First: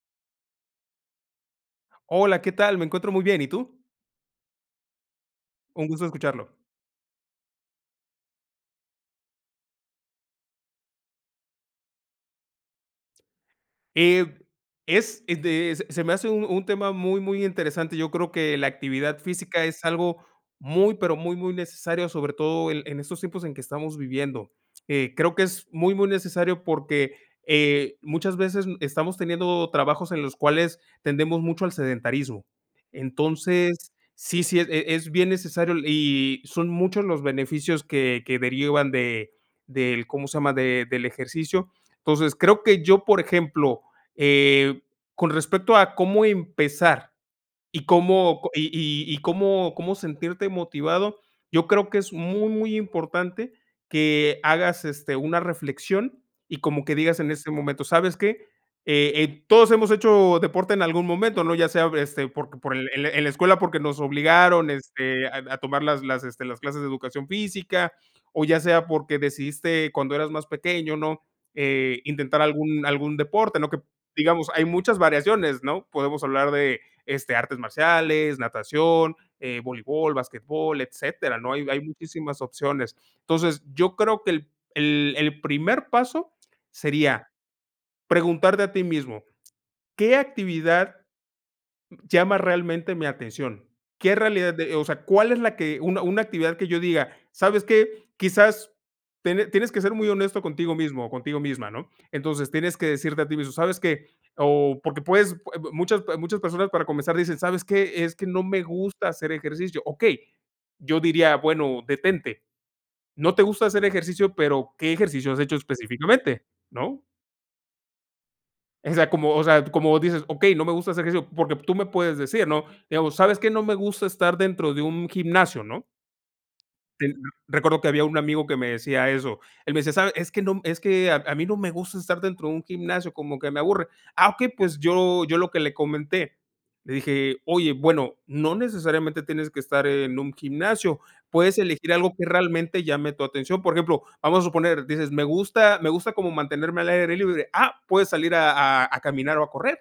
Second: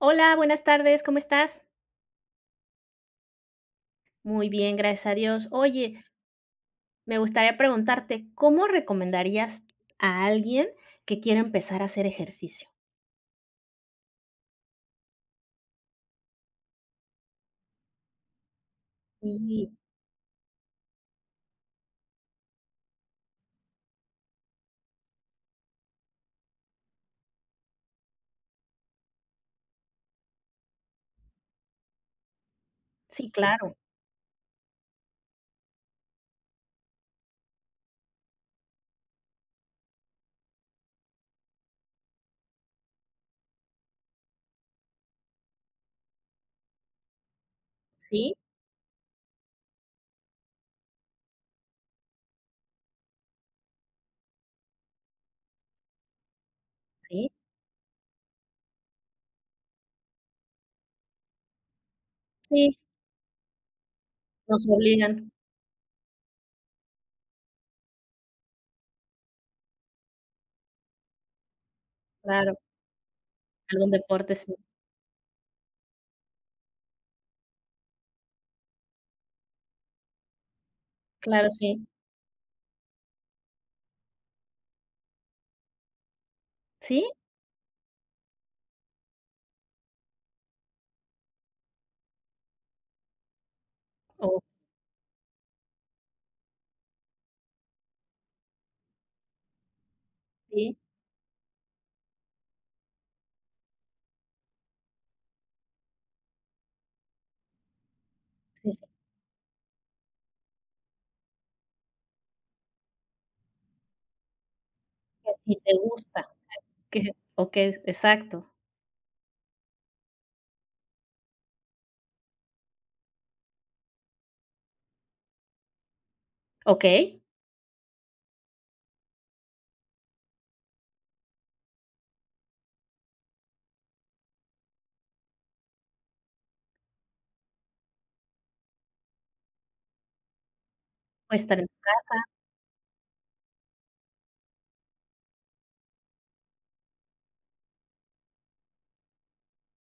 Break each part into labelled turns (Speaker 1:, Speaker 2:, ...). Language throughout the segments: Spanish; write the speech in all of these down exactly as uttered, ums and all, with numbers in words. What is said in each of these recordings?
Speaker 1: Hola, buenas tardes, ¿cómo estás?
Speaker 2: Hola, ¿qué tal?, me encuentro muy bien, ¿y tú?
Speaker 1: Muy bien, gracias a Dios.
Speaker 2: Un
Speaker 1: Oye
Speaker 2: gusto escucharlo.
Speaker 1: Me gustaría preguntarte, ¿cómo recomendarías a alguien que quiere empezar a hacer ejercicio?
Speaker 2: Eh, es, eh, de se se me hace un un tema muy muy interesante. Yo creo que la actividad física
Speaker 1: Sí.
Speaker 2: es algo muy pero muy, muy necesario, sobre todo en en estos tiempos en que estamos viviendo, eh, creo que es muy, muy necesario porque, eh, muchas veces n estamos teniendo trabajos en los cuales tendemos mucho al sedentarismo.
Speaker 1: Sí, claro.
Speaker 2: Entonces, sí, sí, e es bien necesario y son muchos los beneficios que que derivan de del, ¿cómo se llama?, de del ejercicio. Entonces, creo que yo, por ejemplo, eh, con respecto a cómo empezar y
Speaker 1: Sí.
Speaker 2: cómo, co y y cómo cómo sentirte motivado, yo creo que es muy, muy importante que hagas, este, una reflexión y como que digas
Speaker 1: Sí.
Speaker 2: en este momento: "¿Sabes qué?, eh eh, todos hemos hecho deporte en algún momento", ¿no?, ya sea, este, porque por
Speaker 1: Sí.
Speaker 2: el el en la escuela porque nos
Speaker 1: Nos
Speaker 2: obligaron, este,
Speaker 1: obligan.
Speaker 2: a a tomar las las, este, las clases de educación física, o ya sea porque decidiste cuando eras más pequeño, ¿no?, eh, intentar
Speaker 1: Claro.
Speaker 2: algún algún deporte, ¿no?, que
Speaker 1: Algún deporte,
Speaker 2: digamos,
Speaker 1: sí.
Speaker 2: hay muchas variaciones, ¿no?, podemos hablar de, este, artes marciales, natación, eh, voleibol, basquetbol, etcétera,
Speaker 1: Claro,
Speaker 2: ¿no?, hay hay
Speaker 1: sí.
Speaker 2: muchísimas opciones. Entonces, yo creo que el el el primer paso
Speaker 1: Sí.
Speaker 2: sería preguntarte a ti mismo: "¿Qué actividad llama realmente mi atención?". ¿Qué
Speaker 1: Oh.
Speaker 2: realidad de-?, o sea, ¿cuál es la que una una actividad?, que yo diga: "¿Sabes qué?", quizás tiene tienes que ser muy honesto contigo
Speaker 1: Sí.
Speaker 2: mismo o contigo misma, ¿no?, entonces, tienes que decirte a ti mismo: "¿Sabes qué?", o porque puedes, eh, muchas, eh, muchas personas para comenzar dicen: "¿Sabes qué?, es que no me
Speaker 1: Sí, sí.
Speaker 2: gusta hacer ejercicio". Okey, yo diría: "Bueno, detente". No te gusta hacer ejercicio, pero ¿qué
Speaker 1: Que
Speaker 2: ejercicio has
Speaker 1: si
Speaker 2: hecho
Speaker 1: te gusta
Speaker 2: específicamente?,
Speaker 1: que
Speaker 2: ¿no?
Speaker 1: que o que es exacto.
Speaker 2: O sea, como o sea, como dices: "Okey, no me gusta hacer ejercicio". Porque tú me puedes decir, ¿no?, digamos: "¿Sabes qué? No me gusta estar dentro de un gimnasio", ¿no?
Speaker 1: Okey.
Speaker 2: Recuerdo que había un amigo que me decía eso, él me decía: "¿Sabes? Es que no, es que a a mí no me gusta estar dentro de un gimnasio, como que me aburre". Ah, okey, pues yo yo lo que le comenté, le dije: "Oye, bueno, no necesariamente tienes que estar en un gimnasio,
Speaker 1: O
Speaker 2: puedes
Speaker 1: estar en tu
Speaker 2: elegir algo
Speaker 1: casa.
Speaker 2: que realmente llame tu atención". Por ejemplo, vamos a suponer, dices: "Me gusta me gusta como mantenerme al aire libre". Ah, puedes salir a a a caminar o a correr.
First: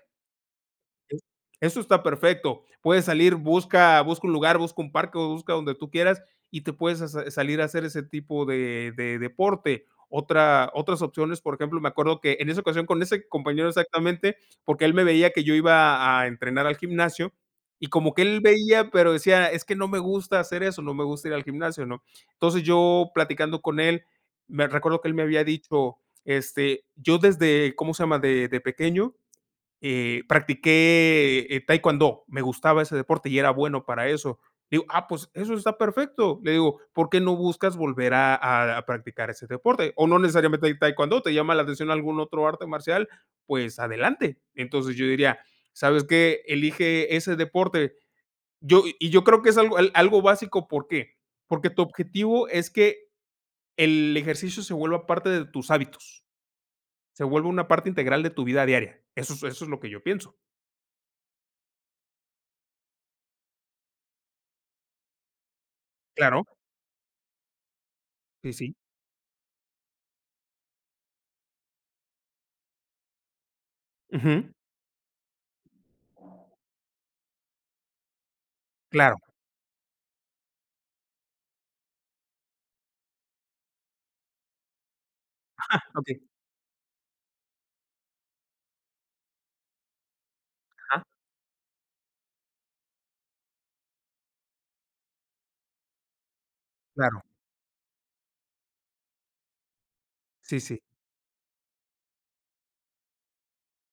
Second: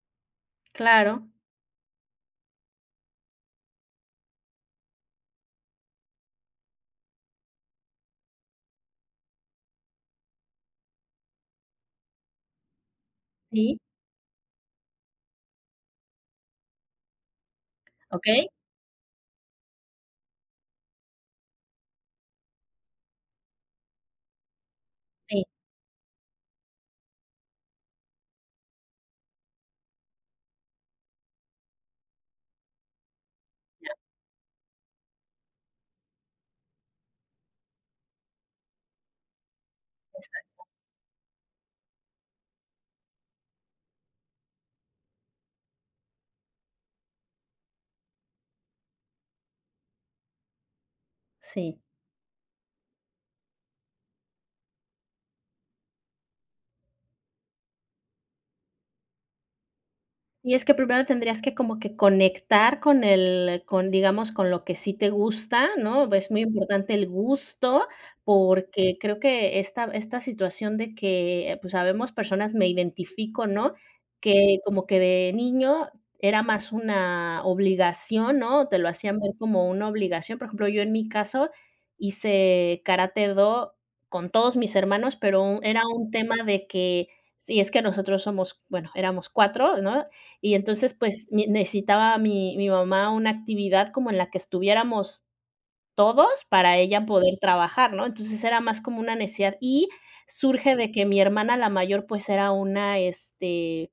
Speaker 1: Claro.
Speaker 2: Eso está perfecto. Puedes salir, busca busca un lugar, busca un parque o busca donde tú quieras, y te puedes sa sa salir a hacer ese tipo de de deporte. Otra otras opciones, por ejemplo, me acuerdo que, en esa ocasión, con ese compañero
Speaker 1: Sí.
Speaker 2: exactamente, porque él me veía que yo iba a entrenar al gimnasio y como que él
Speaker 1: Okey.
Speaker 2: veía, pero decía: "Es que no me gusta hacer eso, no me gusta ir al gimnasio", ¿no? Entonces, yo platicando con él, me recuerdo que él me había
Speaker 1: Sí.
Speaker 2: dicho, este, yo desde ¿cómo se llama? de de pequeño, eh, practiqué, eh, taekwondo, me gustaba ese deporte y era bueno para eso. Digo: "Ah, pues eso está perfecto". Le digo: "¿Por qué no buscas volver a a a practicar ese deporte? O, no
Speaker 1: Exacto.
Speaker 2: necesariamente hay taekwondo, ¿te llama la atención algún otro arte marcial?, pues adelante". Entonces yo diría: "¿Sabes qué? Elige ese deporte". Yo y yo creo que es algo al algo básico, ¿por qué? Porque
Speaker 1: Sí.
Speaker 2: tu objetivo es que el ejercicio se vuelva parte de tus hábitos. Se vuelva una parte integral de tu vida diaria. Eso es eso es lo que yo pienso.
Speaker 1: Y es que primero tendrías que como que conectar con el con, digamos, con lo que sí te gusta, ¿no? Es muy
Speaker 2: Claro.
Speaker 1: importante el gusto
Speaker 2: Sí, sí.
Speaker 1: porque creo que esta esta situación de que, pues, habemos personas me identifico, ¿no?
Speaker 2: Ujú.
Speaker 1: Que como que de niño era más una obligación, ¿no? Te lo
Speaker 2: Claro.
Speaker 1: hacían ver como una obligación, por ejemplo, yo en mi caso hice karate-do con todos mis hermanos, pero era un
Speaker 2: Okey.
Speaker 1: tema de que sí, es que nosotros somos, bueno, éramos cuatro ¿no? Y entonces,
Speaker 2: Ajá.
Speaker 1: pues, mi necesitaba mi mi mamá una actividad como en la que estuviéramos todos para ella
Speaker 2: Claro.
Speaker 1: poder trabajar, ¿no? Entonces, era más como una necesidad. Y
Speaker 2: Sí,
Speaker 1: surge
Speaker 2: sí.
Speaker 1: de que mi hermana, la mayor, pues, era una, este,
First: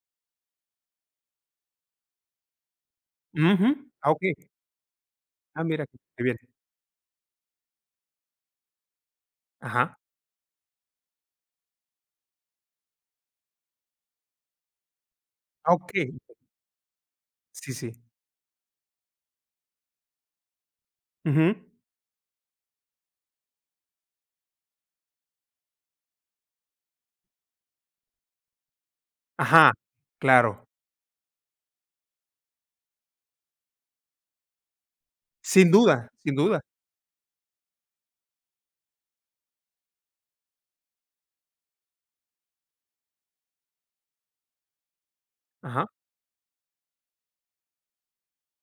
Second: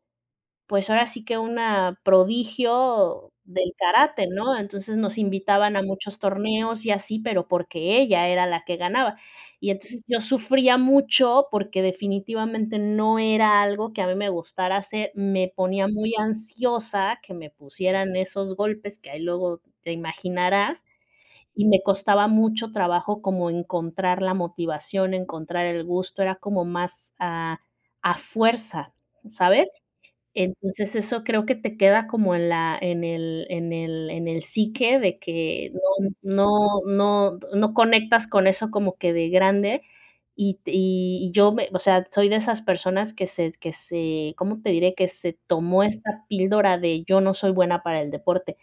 Speaker 1: pues, ahora sí que una prodigio del
Speaker 2: Ujú. Ah,
Speaker 1: karate,
Speaker 2: okey.
Speaker 1: ¿no? Entonces nos
Speaker 2: Ah,
Speaker 1: invitaban a
Speaker 2: mira,
Speaker 1: muchos
Speaker 2: qué bien.
Speaker 1: torneos y así, pero porque ella era la que ganaba. Y
Speaker 2: Ajá.
Speaker 1: entonces yo sufría mucho porque definitivamente no era algo que a mí me gustara hacer, me
Speaker 2: Ah,
Speaker 1: ponía muy
Speaker 2: okey.
Speaker 1: ansiosa que me
Speaker 2: Sí, sí.
Speaker 1: pusieran esos golpes que ahí luego te imaginarás,
Speaker 2: Ujú.
Speaker 1: y me costaba mucho trabajo como encontrar la motivación, encontrar el gusto, era como más, a a fuerza, ¿sabes?
Speaker 2: Ajá. Claro.
Speaker 1: Entonces eso creo que te queda como en la en el en el en el psique de
Speaker 2: Sin
Speaker 1: que
Speaker 2: duda,
Speaker 1: no
Speaker 2: sin duda.
Speaker 1: no no no conectas con eso como que de grande y te y y yo me o sea, soy de esas personas que se que se, ¿cómo te diré?, que se tomó
Speaker 2: Ajá.
Speaker 1: esta píldora de: "Yo no soy buena para el deporte".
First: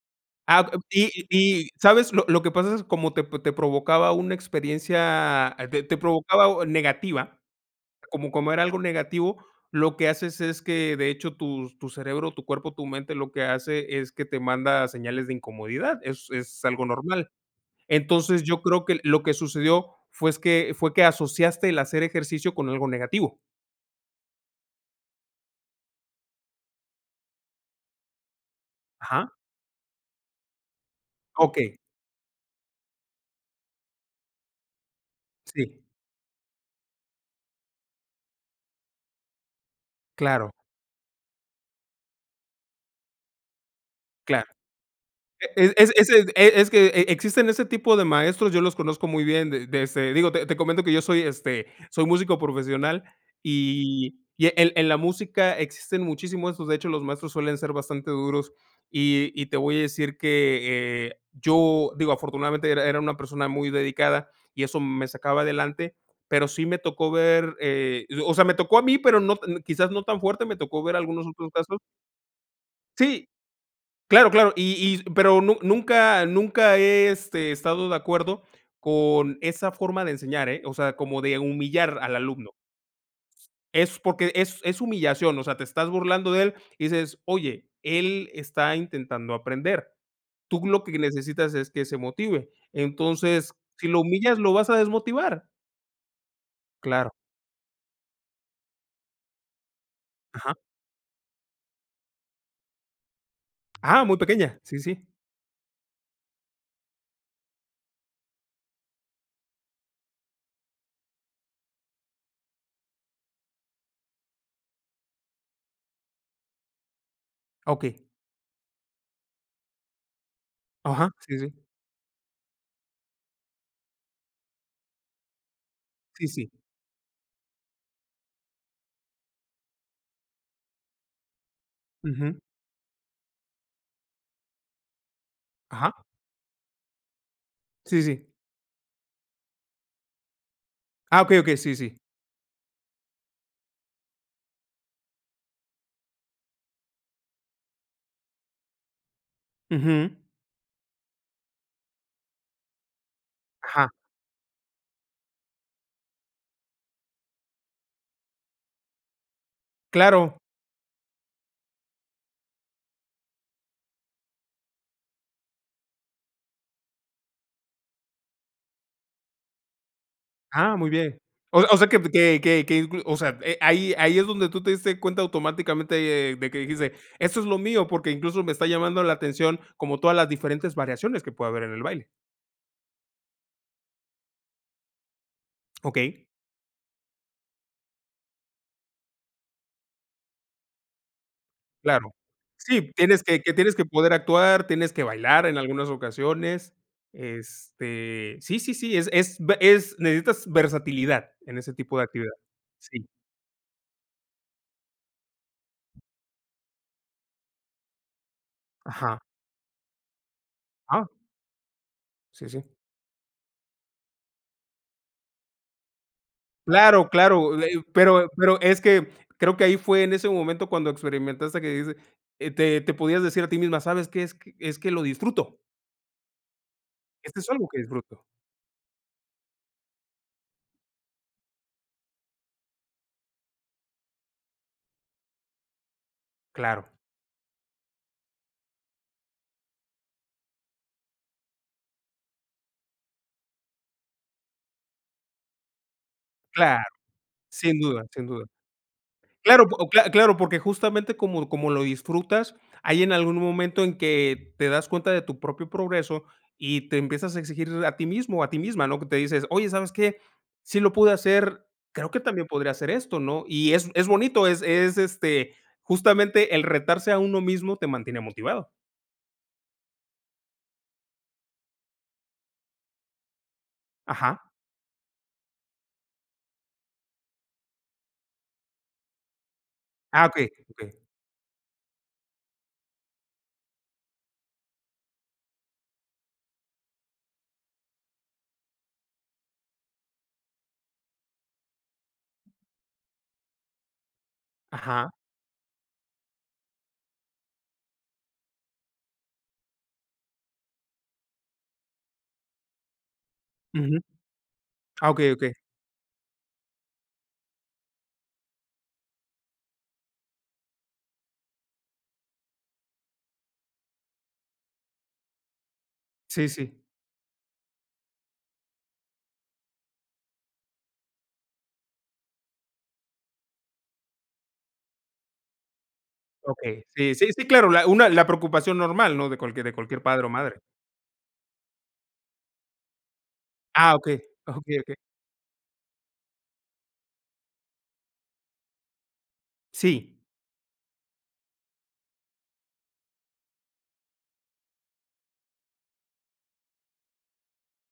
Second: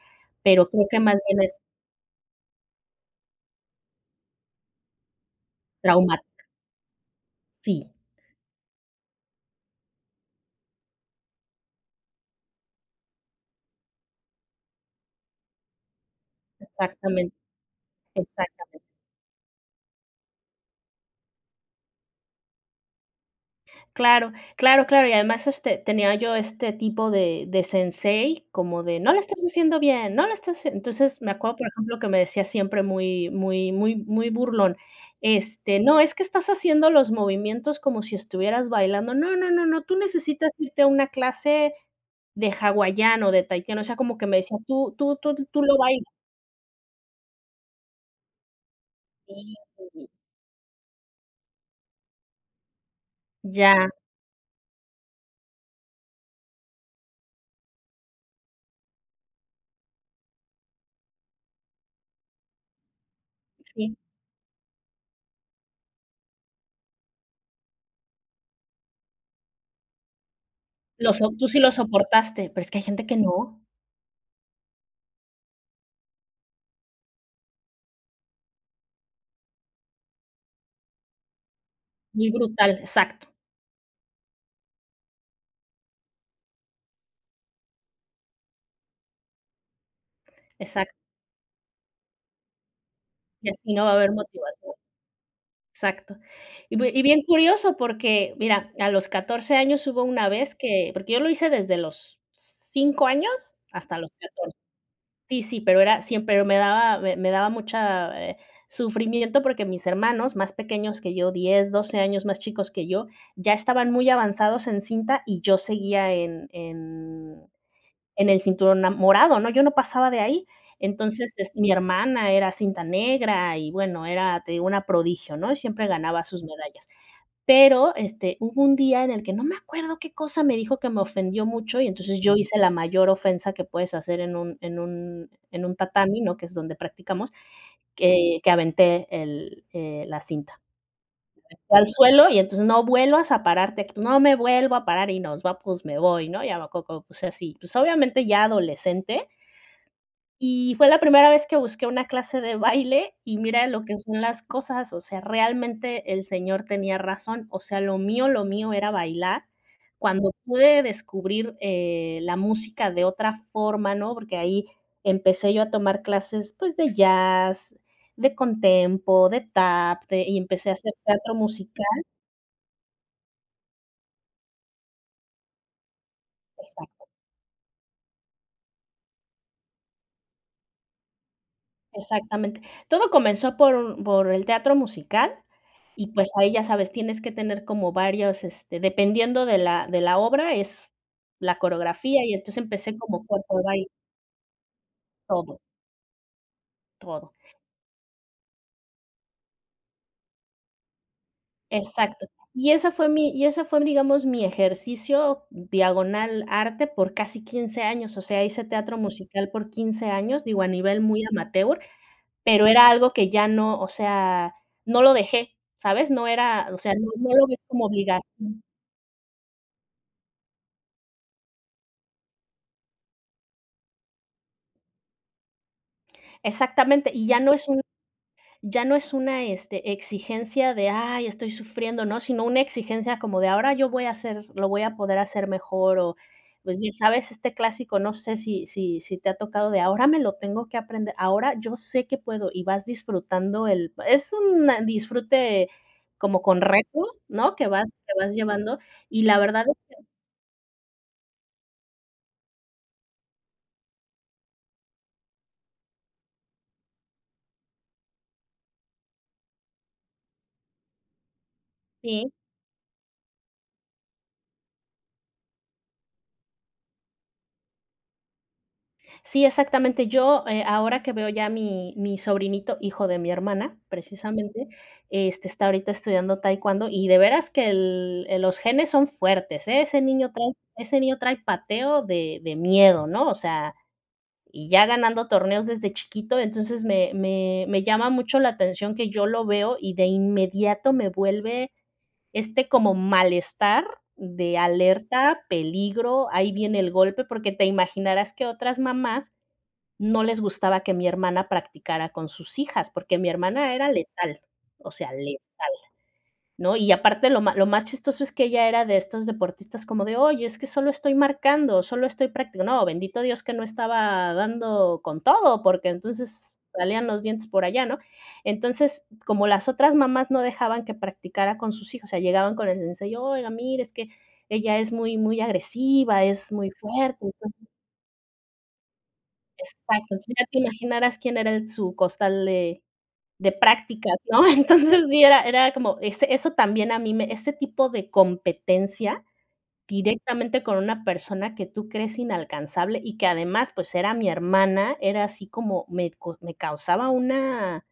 Speaker 2: Ah
Speaker 1: Pero
Speaker 2: ah,
Speaker 1: creo que
Speaker 2: y
Speaker 1: más bien es
Speaker 2: y, ¿sabes? Lo lo que pasa es como te te provocaba una experiencia de te
Speaker 1: Trauma.
Speaker 2: provocaba un negativa,
Speaker 1: Sí.
Speaker 2: como como era algo negativo, lo que haces es que, de hecho, tus tu cerebro, tu cuerpo, tu mente, lo que hace es que te manda señales de incomodidad. Es es algo normal.
Speaker 1: Exactamente.
Speaker 2: Entonces, yo
Speaker 1: Exactamente.
Speaker 2: creo que lo que sucedió fue es que, fue que asociaste el hacer ejercicio con algo negativo.
Speaker 1: Claro, claro, claro, y además este tenía yo este tipo de de sensei como de: "¡No lo
Speaker 2: Ajá.
Speaker 1: estás haciendo bien, no lo estás haciendo!". Entonces, me acuerdo, por
Speaker 2: Okey.
Speaker 1: ejemplo, que me decía siempre muy muy muy muy burlón: "Este,
Speaker 2: Sí.
Speaker 1: no, es que estás haciendo los movimientos como si estuvieras bailando. No, no, no, no, tú
Speaker 2: Claro.
Speaker 1: necesitas irte a una clase de hawaiano, de tahitiano", o sea, como que me
Speaker 2: Claro,
Speaker 1: decía tú tú tú tú
Speaker 2: e
Speaker 1: lo
Speaker 2: es
Speaker 1: bailas.
Speaker 2: es ese e es que e e existen ese tipo de maestros, yo los conozco muy bien,
Speaker 1: Híjole.
Speaker 2: de de, este digo, te te comento que yo soy, este soy músico profesional,
Speaker 1: Ya.
Speaker 2: y y en en la música existen muchísimos estos, de hecho, los maestros suelen ser bastante duros, y y te voy a decir que, eh, yo digo, afortunadamente era era una persona muy
Speaker 1: Sí.
Speaker 2: dedicada y eso me sacaba adelante, pero sí me tocó ver, eh, yo o sea, me tocó a mí, pero no no quizás no tan fuerte me tocó ver
Speaker 1: Lo
Speaker 2: algunos
Speaker 1: sop tú
Speaker 2: otros
Speaker 1: sí lo
Speaker 2: casos.
Speaker 1: soportaste, pero es que hay gente que
Speaker 2: Sí,
Speaker 1: no.
Speaker 2: claro claro, y y pero nu nunca nunca, he, este, estado de acuerdo con esa forma de enseñar, ¿eh?, o sea, como de humillar al
Speaker 1: Muy
Speaker 2: alumno.
Speaker 1: brutal, exacto.
Speaker 2: Es porque, es es humillación, o sea, te estás burlando de él y dices: "Oye, él está intentando aprender, tú lo
Speaker 1: Exacto.
Speaker 2: que necesitas es que se motive.
Speaker 1: Y
Speaker 2: Entonces,
Speaker 1: así no
Speaker 2: si
Speaker 1: va a
Speaker 2: lo
Speaker 1: haber
Speaker 2: humillas, lo vas
Speaker 1: motivación.
Speaker 2: a desmotivar".
Speaker 1: Exacto. Y bie y
Speaker 2: Claro.
Speaker 1: bien curioso porque mira, a los catorce años hubo una
Speaker 2: Ajá.
Speaker 1: vez que porque yo lo hice desde los cinco años hasta
Speaker 2: ¡Ah
Speaker 1: los
Speaker 2: muy
Speaker 1: catorce
Speaker 2: pequeña! Sí, sí.
Speaker 1: sí, sí, pero era siempre, me daba m me daba mucha, eh, sufrimiento porque mis hermanos más pequeños que yo, diez, doce años más chicos que yo, ya estaban muy avanzados en cinta y yo seguía en en
Speaker 2: Okey.
Speaker 1: en el cinturón ama morado, ¿no?, yo no pasaba de ahí
Speaker 2: Ajá,
Speaker 1: entonces,
Speaker 2: sí,
Speaker 1: es
Speaker 2: sí.
Speaker 1: mi hermana era cinta negra y bueno era te digo una prodigio, ¿no?, y siempre ganaba
Speaker 2: Sí,
Speaker 1: sus
Speaker 2: sí.
Speaker 1: medallas. Pero este hubo un día en el que no me acuerdo qué cosa me dijo que me ofendió mucho y entonces yo
Speaker 2: Ujú.
Speaker 1: hice la mayor ofensa que puedes hacer en un en un en un
Speaker 2: Ajá.
Speaker 1: tatami, ¿no?, que es donde practicamos,
Speaker 2: Sí, sí.
Speaker 1: que que aventé el, eh, la cinta.
Speaker 2: Ah, okey, okey, sí,
Speaker 1: Fue al
Speaker 2: sí.
Speaker 1: suelo y entonces, "No vuelvas a pararte". "No me vuelvo a parar y nos va pues me voy", ¿no? Y a lo coco, pues así, pues obviamente ya adolescente
Speaker 2: Ujú.
Speaker 1: y fue la primera vez que busqué una clase de baile baile y mira lo
Speaker 2: Ajá.
Speaker 1: que son las cosas, o sea, realmente el señor tenía razón, o sea, lo mío, lo mío era bailar, cuando
Speaker 2: Claro.
Speaker 1: pude descubrir, eh, la música de otra forma, ¿no? Porque ahí empecé yo a tomar clases, pues, de jazz, de contempo, de tap, de y empecé a
Speaker 2: Ah, muy
Speaker 1: hacer
Speaker 2: bien.
Speaker 1: teatro
Speaker 2: O s o sea, que
Speaker 1: musical.
Speaker 2: pe que que que inclu o sea, eh, ahí ahí es donde tú te diste cuenta automáticamente, eh, de que dijiste:
Speaker 1: Exacto.
Speaker 2: "Esto es lo mío, porque incluso me está llamando la atención como todas las diferentes variaciones que puede haber en el baile".
Speaker 1: Exactamente. Todo comenzó por u por el teatro musical y
Speaker 2: Okey.
Speaker 1: pues ahí ya sabes, tienes que tener como varios este dependiendo de la de la obra es la
Speaker 2: Claro,
Speaker 1: coreografía y entonces
Speaker 2: sí,
Speaker 1: empecé
Speaker 2: tienes
Speaker 1: como fue
Speaker 2: que que
Speaker 1: por
Speaker 2: tienes que
Speaker 1: baile.
Speaker 2: poder actuar, tienes que bailar
Speaker 1: Todo.
Speaker 2: en algunas ocasiones,
Speaker 1: Todo.
Speaker 2: este, sí, sí, sí, es es be es necesitas versatilidad en ese tipo de
Speaker 1: Exacto.
Speaker 2: actividad
Speaker 1: Y esa
Speaker 2: Sí.
Speaker 1: fue mi y esa fue, digamos, mi ejercicio diagonal arte por casi quince años. O sea, hice teatro
Speaker 2: Ajá.
Speaker 1: musical por quince años, digo, a nivel
Speaker 2: Ah.
Speaker 1: muy amateur,
Speaker 2: Sí, sí.
Speaker 1: pero era algo que ya no o sea, no lo dejé, ¿sabes? No era o sea, no
Speaker 2: Claro,
Speaker 1: no lo vi
Speaker 2: claro, eh eh
Speaker 1: como
Speaker 2: pero pero
Speaker 1: obligación.
Speaker 2: es que creo que ahí fue en ese momento cuando experimentaste que dijiste, eh, te te podías decir a ti misma: "¿Sabes qué? Es que es que lo disfruto".
Speaker 1: Exactamente, y ya
Speaker 2: Esto es
Speaker 1: no es
Speaker 2: algo que
Speaker 1: un
Speaker 2: disfruto.
Speaker 1: ya no es una, este, exigencia de: "Ay estoy sufriendo", ¿no?, sino una exigencia como de: "Ahora yo voy a hacer lo voy a poder hacer mejor", o, pues,
Speaker 2: Claro.
Speaker 1: bien sabes este clásico no sé si si si te ha tocado de: "Ahora me lo tengo que aprender, ahora yo sé que puedo". Y vas disfrutando el es un disfrute como con
Speaker 2: Claro,
Speaker 1: reto, ¿no? Que
Speaker 2: sin
Speaker 1: vas
Speaker 2: duda,
Speaker 1: que
Speaker 2: sin
Speaker 1: vas
Speaker 2: duda.
Speaker 1: llevando, y la
Speaker 2: Claro,
Speaker 1: verdad es
Speaker 2: o p
Speaker 1: que
Speaker 2: cla claro, porque justamente como como lo disfrutas, hay en algún momento en que te das cuenta de tu propio progreso, y te empiezas a exigir a ti mismo, o a ti misma, ¿no?, que te dices: "Oye, ¿sabes qué?, sí lo pude hacer, creo que
Speaker 1: Sí.
Speaker 2: también podría hacer esto", ¿no? Y es es bonito, es es, este, justamente el retarse a uno mismo te mantiene motivado.
Speaker 1: Sí, exactamente, yo, eh, ahora que veo ya a mi mi sobrinito, hijo de mi hermana,
Speaker 2: Ajá.
Speaker 1: precisamente, este, está ahorita estudiando taekwondo, y de veras que el el los genes son fuertes. Ese
Speaker 2: Ah,
Speaker 1: niño
Speaker 2: okey,
Speaker 1: trae ese
Speaker 2: okey.
Speaker 1: niño trae pateo de de miedo, ¿no? O sea y ya ganando torneos desde chiquito. Entonces me me me llama mucho la atención que yo lo veo, y de inmediato me vuelve este como malestar de
Speaker 2: Ajá.
Speaker 1: alerta, peligro, ahí viene el golpe. Porque te imaginarás que otras mamás no les gustaba que mi hermana practicara con sus hijas, porque mi hermana era
Speaker 2: Ujú.
Speaker 1: letal, o
Speaker 2: Ah,
Speaker 1: sea
Speaker 2: okey,
Speaker 1: letal,
Speaker 2: okey.
Speaker 1: ¿no? Y aparte lo ma lo más chistoso es que ella era de estos deportistas como de: "Oye, es que solo estoy marcando, solo estoy practi", no, bendito Dios que no estaba dando con todo, porque
Speaker 2: Sí,
Speaker 1: entonces
Speaker 2: sí.
Speaker 1: salían los dientes por allá, ¿no? Entonces como las otras mamás no dejaban que practicara con sus hijos, o sea llegaban con el sensei, y: "Oiga mire es que ella es muy muy agresiva, es muy
Speaker 2: Okey, sí,
Speaker 1: fuerte".
Speaker 2: sí, sí,
Speaker 1: Entonces
Speaker 2: claro, la una la preocupación normal, ¿no?, de cualquier de
Speaker 1: Exacto,
Speaker 2: cualquier padre o
Speaker 1: entonces ya te
Speaker 2: madre.
Speaker 1: imaginaras quién era el su costal de de
Speaker 2: Ah,
Speaker 1: prácticas,
Speaker 2: okey.
Speaker 1: ¿no?
Speaker 2: Okey, okey.
Speaker 1: Entonces, sí, era era como ese eso también a mí me ese tipo de competencia
Speaker 2: Sí.
Speaker 1: directamente con una persona que tú crees inalcanzable, y que además, pues, era mi hermana, era así como me co me causaba una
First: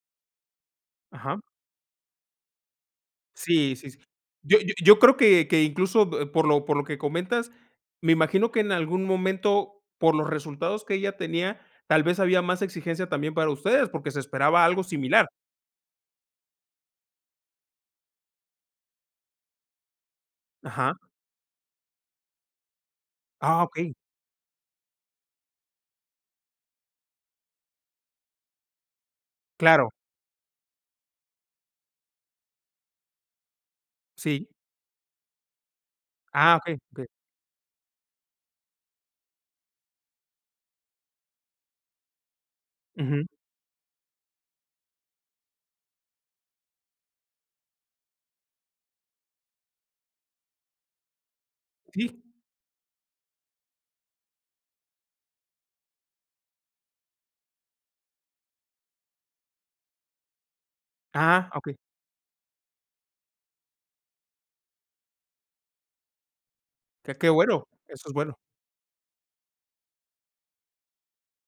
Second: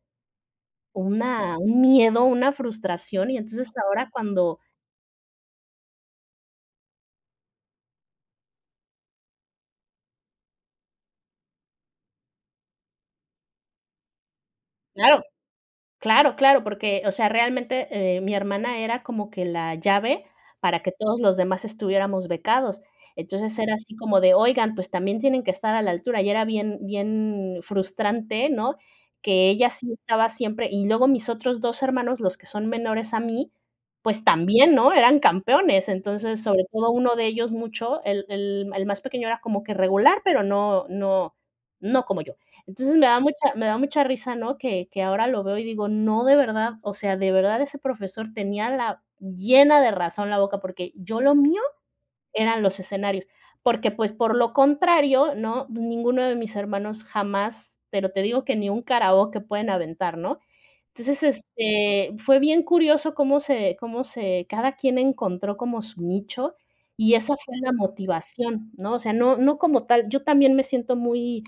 Speaker 2: Ajá.
Speaker 1: una un miedo, una frustración. Y entonces
Speaker 2: Sí, sí, sí.
Speaker 1: ahora cuando
Speaker 2: Yo yo yo creo que que incluso, eh, por lo por lo que comentas, me imagino que en algún momento, por los resultados que ella tenía, tal vez había más exigencia también para ustedes, porque se esperaba algo
Speaker 1: Claro.
Speaker 2: similar.
Speaker 1: Claro, claro, porque, o sea, realmente, eh, mi hermana era como que la llave para que
Speaker 2: Ajá.
Speaker 1: todos los demás estuviéramos becados. Entonces
Speaker 2: Ah,
Speaker 1: era
Speaker 2: okey.
Speaker 1: así como de: "Oigan, pues, también tienen que estar a la altura". Y era bien bien frustrante, ¿no?, que ella sí
Speaker 2: Claro.
Speaker 1: estaba siempre y luego mis otros dos hermanos, los que son menores a mí, pues,
Speaker 2: Sí.
Speaker 1: también, ¿no?, eran campeones. Entonces,
Speaker 2: Ah,
Speaker 1: sobre
Speaker 2: okey,
Speaker 1: todo
Speaker 2: okey.
Speaker 1: uno de ellos mucho, el el el más pequeño era como que regular, pero no no no como yo, entonces, me da
Speaker 2: Ujú.
Speaker 1: mucha me da mucha risa, ¿no? Que que ahora lo veo, y digo: "No, de verdad, o sea, de verdad ese profesor tenía la llena de razón la boca", porque yo lo mío
Speaker 2: Sí.
Speaker 1: eran los escenarios, porque, pues, por lo contrario, ¿no?, ninguno de mis hermanos jamás, pero te digo que ni un karaoke pueden aventar, ¿no? Entonces,
Speaker 2: Ah, okey.
Speaker 1: este, fue bien curioso cómo se cómo se cada quien encontró como su nicho,
Speaker 2: Que
Speaker 1: y
Speaker 2: qué
Speaker 1: esa fue
Speaker 2: bueno,
Speaker 1: la
Speaker 2: eso es bueno.
Speaker 1: motivación, ¿no? O sea, no no como tal yo también me siento muy,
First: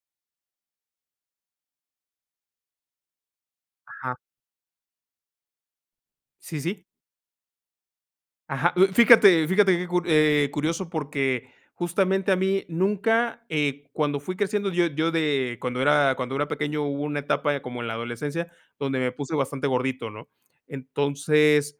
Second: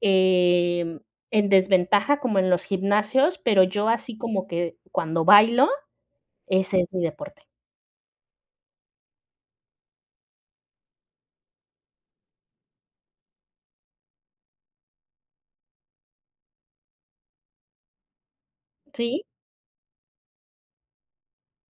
Speaker 1: em, en desventaja como en los gimnasios, pero yo
Speaker 2: Ajá.
Speaker 1: así como que cuando bailo,
Speaker 2: Sí,
Speaker 1: ese
Speaker 2: sí.
Speaker 1: es mi deporte.
Speaker 2: Ajá, mm, fíjate, fíjate que cu eh, curioso, porque justamente a mí nunca, eh, cuando fui creciendo yo yo de cuando era cuando era pequeño hubo una etapa como en la adolescencia donde me
Speaker 1: ¿Sí?
Speaker 2: puse bastante gordito, ¿no? Entonces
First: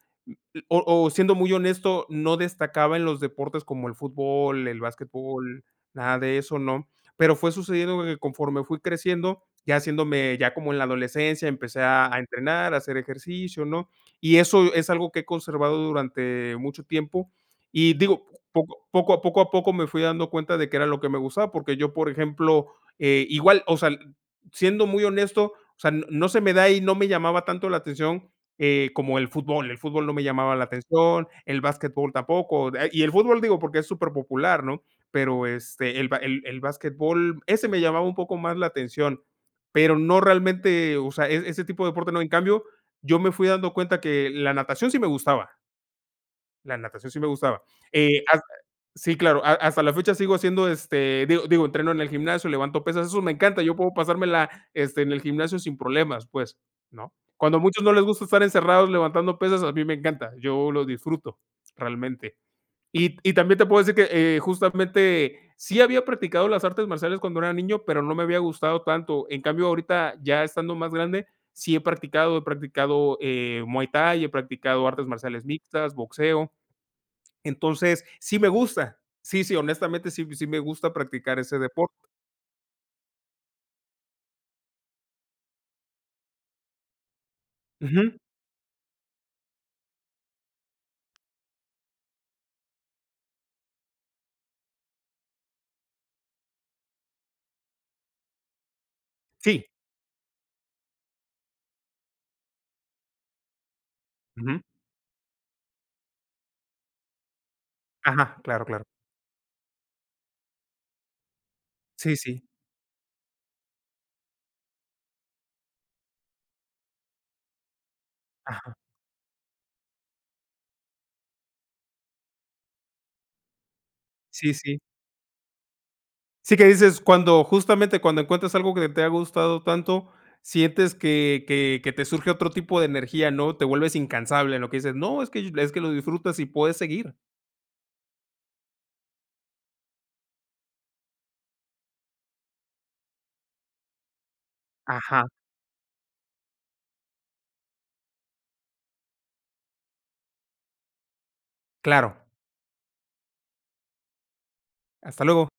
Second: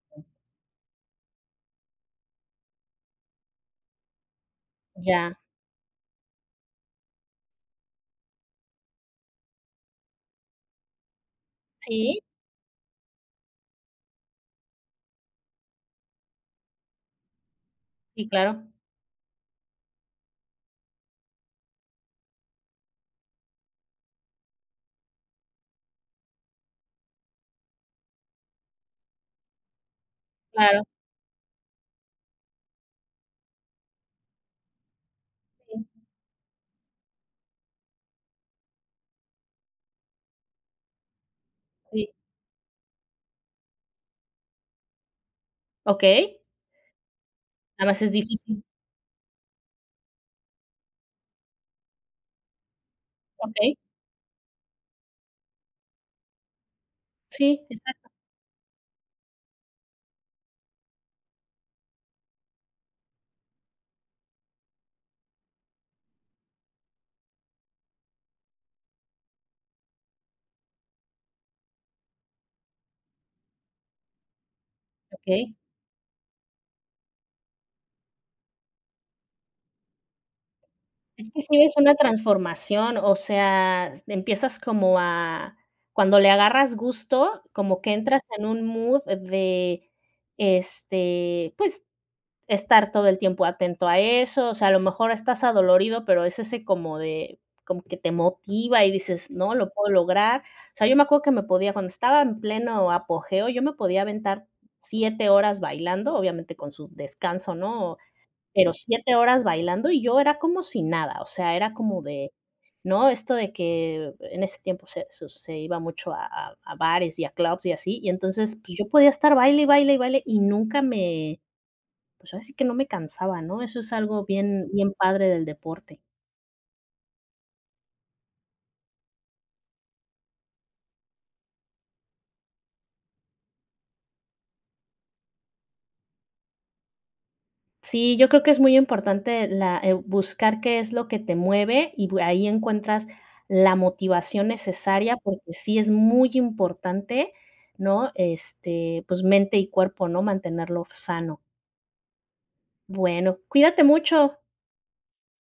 Speaker 2: o o siendo muy honesto, no destacaba en los deportes como el fútbol, el
Speaker 1: Ya.
Speaker 2: basquetbol, nada de eso, ¿no? Pero fue sucediendo que conforme fui creciendo, ya haciéndome ya como en la adolescencia, empecé a a
Speaker 1: ¿Sí?
Speaker 2: entrenar, a hacer ejercicio, ¿no? Y eso es algo que he conservado durante mucho tiempo. Y digo,
Speaker 1: Sí, claro.
Speaker 2: poco poco a poco a poco me fui dando cuenta de qué era lo que me gustaba, porque yo, por ejemplo, eh igual, o sea, siendo muy honesto, o sea, no se me da, y no me llamaba tanto la atención, eh, como el fútbol. El fútbol no me llamaba la
Speaker 1: Claro.
Speaker 2: atención, el basquetbol tampoco, y el fútbol digo porque es superpopular, ¿no? Pero,
Speaker 1: Sí.
Speaker 2: este, el ba el el basquetbol, ese me llamaba un poco más la atención. Pero no realmente, o sea, es-ese tipo de deporte
Speaker 1: Sí.
Speaker 2: no. En cambio, yo me fui dando cuenta que la natación sí me gustaba.
Speaker 1: Okey.
Speaker 2: La natación sí me gustaba.
Speaker 1: Nada más es
Speaker 2: Eh, ah
Speaker 1: difícil.
Speaker 2: sí, claro, has hasta la fecha sigo haciendo, este, digo, digo, entreno en el gimnasio, levanto pesas, eso me encanta, yo
Speaker 1: Okey.
Speaker 2: puedo pasármela, este, en el gimnasio sin problemas, pues, ¿no? Cuando a
Speaker 1: Sí,
Speaker 2: muchos no les
Speaker 1: exacto.
Speaker 2: gusta estar encerrados levantando pesas, a mí me encanta, yo lo disfruto, realmente. Y y también te puedo decir que, eh, justamente sí había practicado las artes marciales cuando era niño, pero no me había gustado tanto. En cambio, ahorita, ya estando más grande, sí he practicado, he practicado, eh, muay thai, he practicado artes marciales
Speaker 1: Okey.
Speaker 2: mixtas, boxeo. Entonces, sí me gusta. Sí, sí, honestamente, sí, sí me gusta
Speaker 1: Es
Speaker 2: practicar
Speaker 1: que
Speaker 2: ese
Speaker 1: sí es una
Speaker 2: deporte.
Speaker 1: transformación. O sea, empiezas como a cuando le agarras gusto, como que
Speaker 2: Ujú.
Speaker 1: entras en un mood de, este, pues, estar todo el tiempo atento a eso, o sea, a lo mejor estás adolorido, pero es ese como de como que te motiva, y dices: "No,
Speaker 2: Sí.
Speaker 1: lo puedo lograr". O sea, yo me acuerdo que me podía cuando estaba en pleno apogeo yo me podía aventar
Speaker 2: Ujú.
Speaker 1: siete horas bailando, obviamente con su descanso, ¿no?
Speaker 2: Ajá, claro,
Speaker 1: Pero
Speaker 2: claro.
Speaker 1: siete horas bailando, y yo era como si nada, o sea, era como
Speaker 2: Sí,
Speaker 1: de,
Speaker 2: sí.
Speaker 1: ¿no? Esto de que en ese tiempo se su se iba mucho a a a bares y a clubs y así. Y entonces, pues,
Speaker 2: Ajá.
Speaker 1: yo podía estar baile, y baile, y baile, y nunca me, pues, ahora sí que no me cansaba, ¿no? Eso es algo
Speaker 2: Sí,
Speaker 1: bien
Speaker 2: sí.
Speaker 1: bien padre del deporte.
Speaker 2: Sí que dices cuando, justamente, cuando encuentras algo que te ha gustado tanto, sientes que que que te surge otro tipo de energía, ¿no? Te vuelves incansable, lo que dices, no, es que es que lo disfrutas y puedes seguir.
Speaker 1: Sí, yo creo que es muy importante la eh, buscar qué es lo que te mueve, y p ahí encuentras la motivación necesaria,
Speaker 2: Ajá.
Speaker 1: porque sí es muy importante, ¿no? Este, pues, mente y cuerpo, ¿no? Mantenerlo sano.
Speaker 2: Claro.
Speaker 1: Bueno, cuídate mucho.
Speaker 2: Hasta luego.